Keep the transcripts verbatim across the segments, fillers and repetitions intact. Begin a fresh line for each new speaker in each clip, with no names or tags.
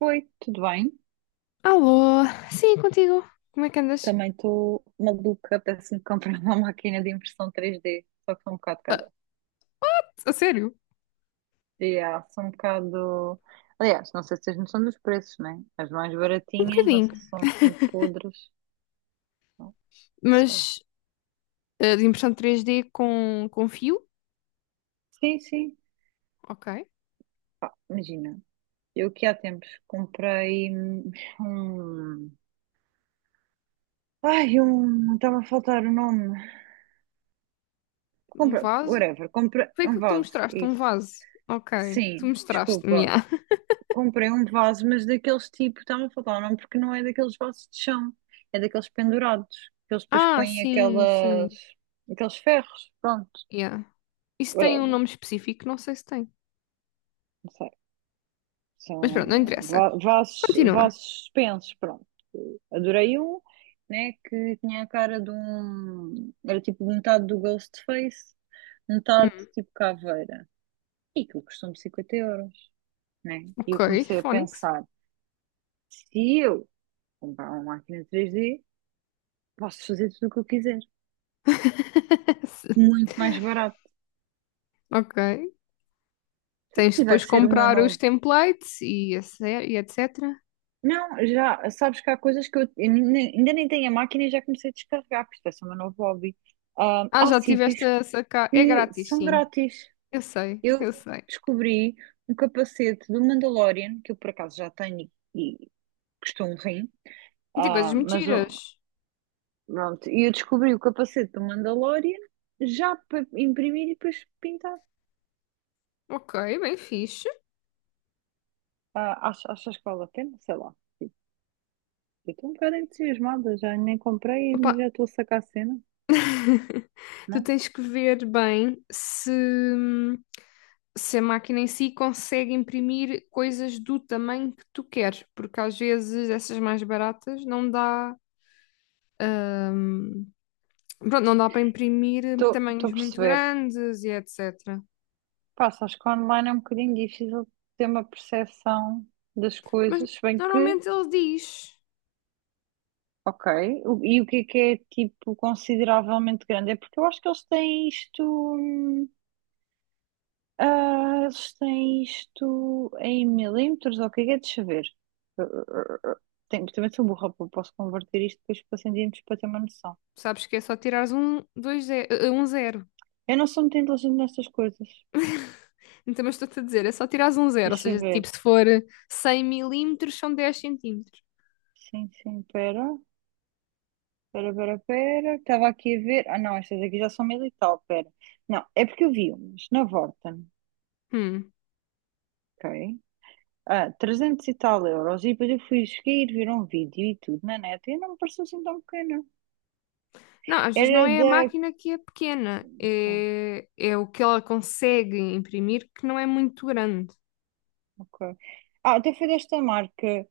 Oi, tudo bem?
Alô, sim, contigo. Como é que andas?
Também estou maluca, apetece-me comprar uma máquina de impressão três D, só que são um bocado cara.
A sério?
Yeah, são um bocado. Aliás, não sei se tens noção dos preços, né? As mais
Um
baratinhas, não
bocadinho,
sei se são assim podres. Não sei.
mas eh, de impressão três d com, com fio,
Sim, sim.
ok.
Pá, imagina, eu que há tempos comprei hum, um. Ai, um. Estava a faltar o nome.
Um
Compra,
vaso.
whatever, compra
Foi
um
aquilo que tu
vaso,
mostraste, um
isso.
vaso. Ok, tu
Sim,
mostraste-me,
desculpa.
yeah.
Comprei um vaso, mas daqueles tipo, está-me a faltar o nome, porque não é daqueles vasos de chão, é daqueles pendurados, que eles depois
Ah,
põem
sim,
aquelas,
sim,
aqueles ferros, pronto,
yeah. Isso tem um
whatever,
nome específico? Não sei se tem.
não sei.
Mas pronto, não
São
interessa.
va- vasos,
Continua.
vasos suspensos, pronto. Adorei um, né, que tinha a cara de um, era tipo metade do Ghostface, metade
Hum,
tipo caveira. E que custou-me cinquenta euros, né? E eu
ok,
comecei a
Phonics.
pensar, se eu comprar uma máquina três D, posso fazer tudo o que eu quiser. Muito mais barato.
Ok.
Pronto,
Tens de
e vai
depois
ser o meu
comprar os
novo.
templates e, esse- e etecetera.
Não, já sabes que há coisas que eu, eu nem- nem- ainda nem tenho a máquina e já comecei a descarregar, porque isto vai ser o meu novo hobby. Ah,
Ah,
há
já tiveste
sítios
a sacar. É
que
grátis,
são
sim.
grátis.
Eu sei,
Eu
eu sei.
descobri um capacete do Mandalorian, que eu por acaso já tenho e, e custou um rim.
Tem coisas
Ah, mas o-
mentiras.
pronto, e eu descobri o capacete do Mandalorian já para imprimir e depois pintar.
Ok, bem fixe.
Ah, achas, achas que vale a pena? Sei lá. Eu estou um bocado entusiasmada, já nem comprei,
Opa,
mas já estou a sacar a cena,
tu
né?
tens que ver bem se, se a máquina em si consegue imprimir coisas do tamanho que tu queres, porque às vezes essas mais baratas não dá, pronto, não dá para imprimir
Estou estou
tamanhos
a
muito
perceber.
grandes e etecetera.
Pá, acho que online é um bocadinho difícil ter uma percepção das
Mas
coisas, se bem que,
normalmente ele diz,
ok, o- e o que é que é, tipo, consideravelmente grande? É porque eu acho que eles têm isto, hum, ah, eles têm isto em milímetros, ou o que é que é, deixa eu ver. Ah, ah, ah, ah. Tenho- também sou burra, pô, posso converter isto depois para centímetros para ter uma noção.
sabes que é só tirares um, dois, ze- eh, um zero.
Eu não sou muito inteligente nestas coisas,
Então, mas estou-te a dizer, é só tirares um zero, ou
deixa eu
seja, tipo,
ver.
se for cem milímetros, são dez centímetros.
Sim, sim, pera, pera, pera, pera. Estava aqui a ver. Ah, não, estas aqui já são mil e tal, pera. Não, é porque eu vi umas na Vorten,
Hum.
ok? Ah, trezentos e tal euros. E depois eu fui seguir, ver um vídeo e tudo na net e não me pareceu assim tão pequena.
Não, às vezes não
Era
é a
da.
máquina que é pequena,
Ok.
é, é o que ela consegue imprimir que não é muito grande.
Ok. Ah, até foi desta marca,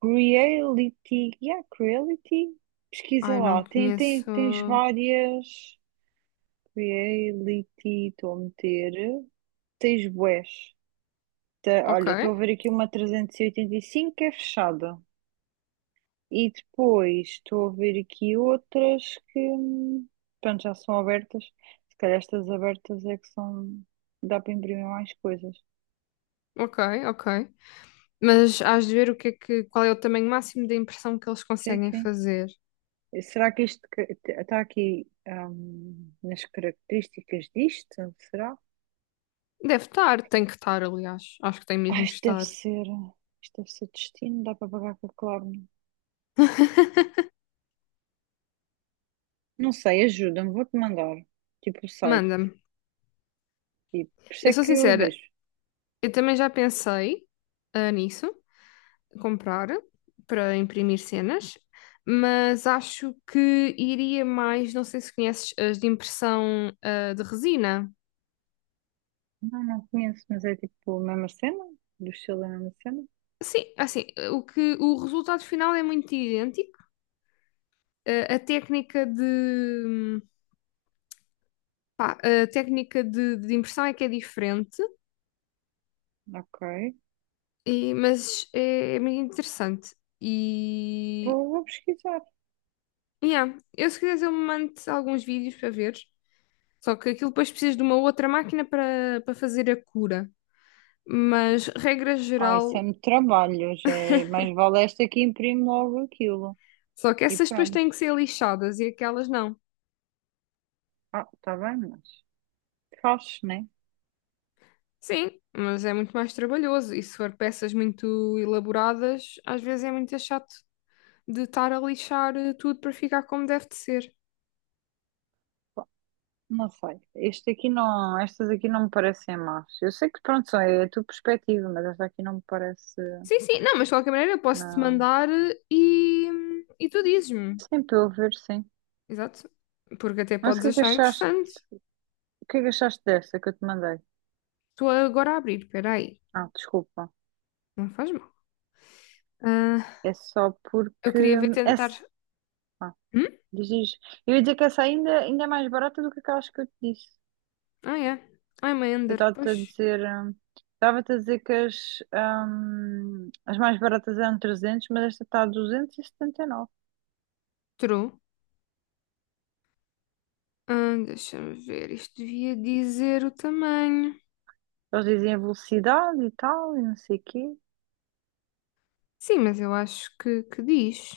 Creality. Yeah, Creality. Pesquisa
Ai, não
lá. Tem, tem,
conheço.
tens várias. Creality, estou a meter. Tens bués. Tá,
Ok,
olha, estou a ver aqui uma trezentos e oitenta e cinco que é fechada. E depois estou a ver aqui outras que, hum, pronto, já são abertas. Se calhar estas abertas é que são. Dá para imprimir mais coisas.
ok, ok. Mas hás de ver o que é que, qual é o tamanho máximo da impressão que eles
Sim,
conseguem
sim.
fazer.
E será que isto está aqui, hum, nas características disto? Será?
Deve estar, tem que estar, aliás. Acho que tem
Ah,
mesmo que
isto deve
estar.
ser. Isto deve ser destino. Dá para pagar com a Klarna. Não sei, ajuda-me. Vou-te mandar. Tipo o site.
Manda-me.
Tipo, por isso
Eu
é
sou
que eu
sincera,
vejo.
eu também já pensei ah, nisso. Comprar para imprimir cenas, mas acho que iria mais, não sei se conheces as de impressão ah, de resina.
Não, não conheço, mas é tipo a mesma cena? Do estilo da mesma cena?
Sim, assim, o que o resultado final é muito idêntico. Ah, a técnica de pá, a técnica de, de impressão é que é diferente,
Ok.
e- mas é, é muito interessante. E
Vou, vou pesquisar.
yeah, eu se quiseres eu mando alguns vídeos para ver. Só que aquilo depois precisas de uma outra máquina para para fazer a cura. Mas, regra
Ah, isso
geral,
é muito trabalho, já é... Mas vale esta que imprime logo aquilo.
só que
E
essas depois
pronto.
têm que ser lixadas e aquelas não.
Ah, está bem, mas fazes, né?
Sim, mas é muito mais trabalhoso. E se for peças muito elaboradas, às vezes é muito chato de estar a lixar eh, tudo para ficar como deve de ser.
Não sei. Este aqui não, estas aqui não me parecem más. Eu sei que pronto, só é a tua perspectiva, mas esta aqui não me parece,
Sim, sim, não, mas de qualquer maneira eu posso-te
não.
mandar eh, e, e tu dizes-me.
Sim, para eu ver, sim.
Exato. Porque até
Mas o
podes
que é que
achar
achaste?
interessante.
O que é que achaste desta que eu te mandei?
Estou agora a abrir, espera aí.
Ah, desculpa.
Não faz mal. Ah,
É só
eu
porque.
queria ver
É...
tentar. Hum?
Diz, eu ia dizer que essa ainda, ainda é mais barata do que aquelas que eu te disse.
Ah, é. I'm a
Eu
Ender,
estava-te
pois.
a dizer, hum, estava-te a dizer que as, hum, as mais baratas eram trezentos, mas esta está a duzentos e setenta e nove.
True. Ah, deixa-me ver, isto devia dizer o tamanho.
Eles dizem a velocidade e tal, e não sei o quê.
Sim, mas eu acho que, que diz.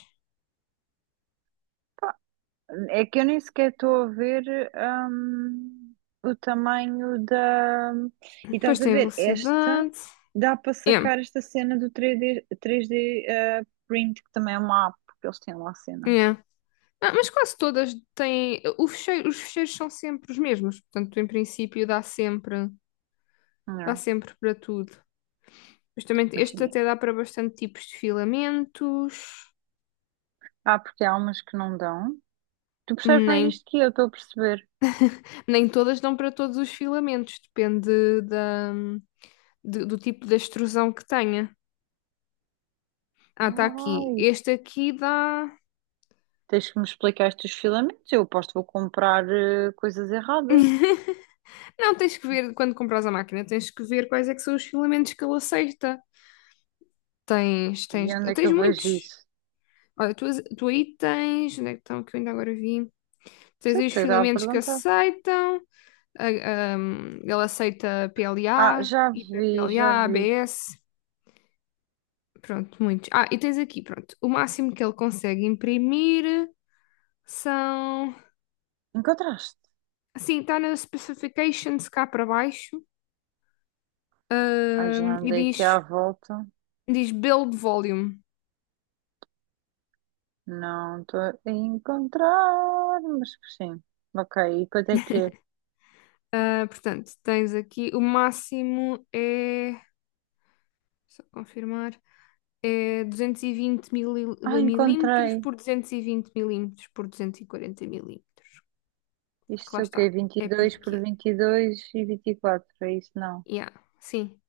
É que eu nem sequer estou a ver, hum, o tamanho da. E
Depois
estás a
tem a
ver, esta
velocidade.
dá para
Yeah,
sacar esta cena do três D três D, eh, print, que também é uma app, porque eles têm lá cenas.
yeah. Ah, mas quase todas têm. O fecheiro- os fecheiros são sempre os mesmos, portanto, em princípio, dá sempre, dá
Não,
sempre para tudo. Justamente este
imagina.
até dá para bastante tipos de filamentos.
Ah, porque há umas que não dão. Tu percebes mais
Nem,
isto que eu, estou a perceber.
nem todas dão para todos os filamentos, depende da, de- do tipo de extrusão que tenha. Ah, está aqui.
Ai,
Este aqui dá.
tens que me explicar estes filamentos. Eu aposto que vou comprar eh, coisas erradas.
Não, tens que ver, quando compras a máquina, tens que ver quais é que são os filamentos que ele aceita. Tens,
E
tens,
onde é que
tens
eu vejo
muitos.
isso? Não
Olha, tu, tu aí tens, onde é que estão, que eu ainda agora vi? Tens
sei,
aí os
porque dá a
filamentos que
perguntar.
aceitam, a- ahm, ele aceita
Ah,
P L A,
já vi, já
hiper-P L A,
vi.
A B S, pronto, muitos. Ah, e tens aqui, pronto, o máximo que ele consegue imprimir são,
Encontraste?
assim, está nas specifications cá para baixo,
Ai,
ahm,
já
e
andei
diz,
aqui à volta.
diz build volume.
Não estou a encontrar, mas sim. Ok, e quanto é que é?
Ah, portanto, tens aqui o máximo é, só confirmar, é duzentos e vinte mili-
Ah,
milímetros
encontrei.
por duzentos e vinte milímetros por duzentos e quarenta milímetros. Que
Isto
lá
é o
está,
quê? Vinte
é
e dois por
pequeno.
vinte e dois e e vinte e quatro é isso? Não.
Yeah, sim,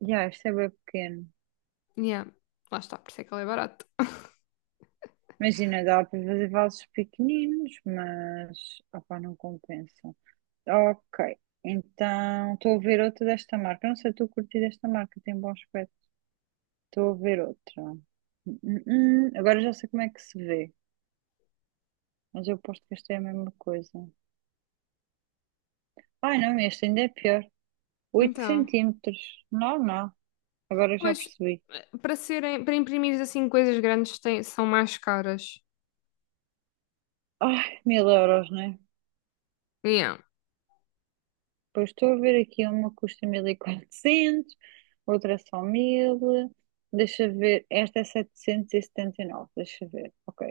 Já, isto é bem pequeno.
yeah, lá está, por isso é que ela é barata.
Imagina, dá para fazer vasos pequeninos, mas opá, não compensa. Ok, então estou a ver outra desta marca. Não sei, estou a curtir desta marca, tem bom aspecto. Estou a ver outra. Hum, hum, hum, Agora já sei como é que se vê, mas eu aposto que esta é a mesma coisa. Ai não, este ainda é pior. Oito
Então,
centímetros. Não, não, agora já
pois,
percebi.
eh, para serem, para imprimir assim coisas grandes têm- são mais caras.
Ai, mil euros, né?
Yeah,
Depois estou a ver aqui uma custa mil e quatrocentos, outra só mil. Deixa ver, esta é setecentos e e setenta e nove. Deixa ver. Ok,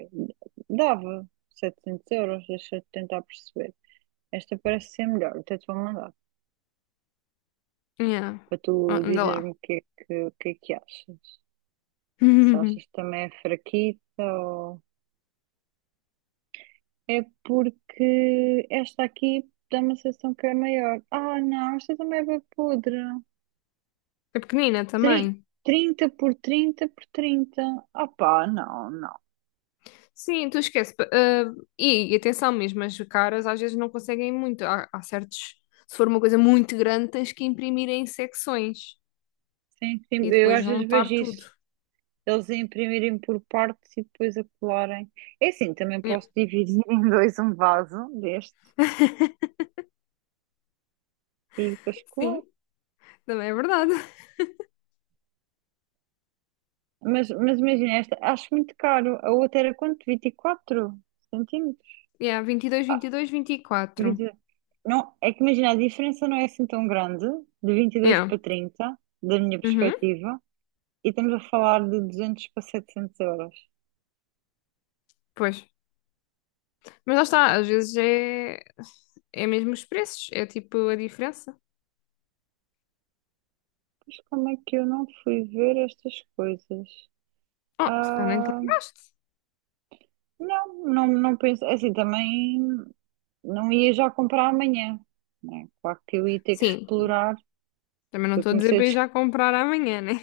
dava setecentos euros, deixa eu tentar perceber. Esta parece ser melhor, até te vou mandar,
yeah.
para tu
Ah, anda lá.
dizeres-me o que é que, o que é que achas. Se achas que também é fraquita ou... É porque esta aqui dá uma sensação que é maior. Ah, não, esta também é bem podre.
É pequenina
Tri-
também.
trinta por trinta por trinta, opá, não, não.
Sim, tu esquece. Pa- ah, e, e atenção mesmo, as caras às vezes não conseguem muito. Há, há certos. Se for uma coisa muito grande, tens que imprimir em secções
Sim, sim,
e
eu
depois
às vezes
juntar
vejo
tudo.
isso. Eles a imprimirem por partes e depois a colarem. É assim, também
Yeah.
posso dividir em dois um vaso destes e depois
Sim,
colar.
também é verdade.
Mas, mas imagina esta, acho muito caro. A outra era quanto? Vinte e quatro centímetros?
Yeah, vinte e dois, vinte e dois, vinte e quatro.
Vinte- e- Não, é que imagina, a diferença não é assim tão grande, de vinte e dois
Yeah.
para trinta, da minha
Uhum,
perspectiva, e estamos a falar de duzentos para setecentos euros.
pois. Mas lá está, às vezes é, é mesmo os preços, é tipo a diferença.
Mas como é que eu não fui ver estas coisas?
Oh, se calhar nem te
Ah,
lembraste.
não, não, não penso. É assim, também não ia já comprar amanhã, né? Claro que eu ia ter que
Sim,
explorar.
também não
Eu
estou a dizer
comecei a
para ir
des-
já comprar amanhã, né?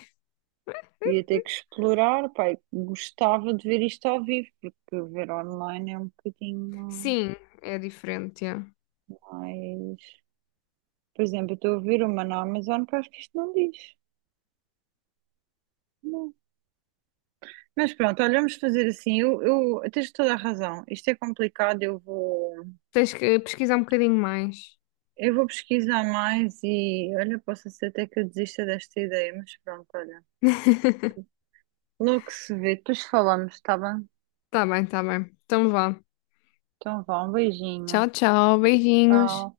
ia ter que explorar, pai, gostava de ver isto ao vivo, porque ver online é um bocadinho
Sim, é diferente, é.
mais. Por exemplo, eu estou a ver uma na Amazon que eu acho que isto não diz. Não. Mas pronto, olha, vamos fazer assim. Eu, eu tens toda a razão. Isto é complicado, eu vou.
Tens que pesquisar um bocadinho mais.
Eu vou pesquisar mais e olha, posso ser até que eu desista desta ideia, mas pronto, olha. Logo se vê, depois falamos, tá bem?
Tá bem, tá bem. Então vá.
Então vá, um
Tchau,
beijinho.
tchau. Beijinhos.
Tchau.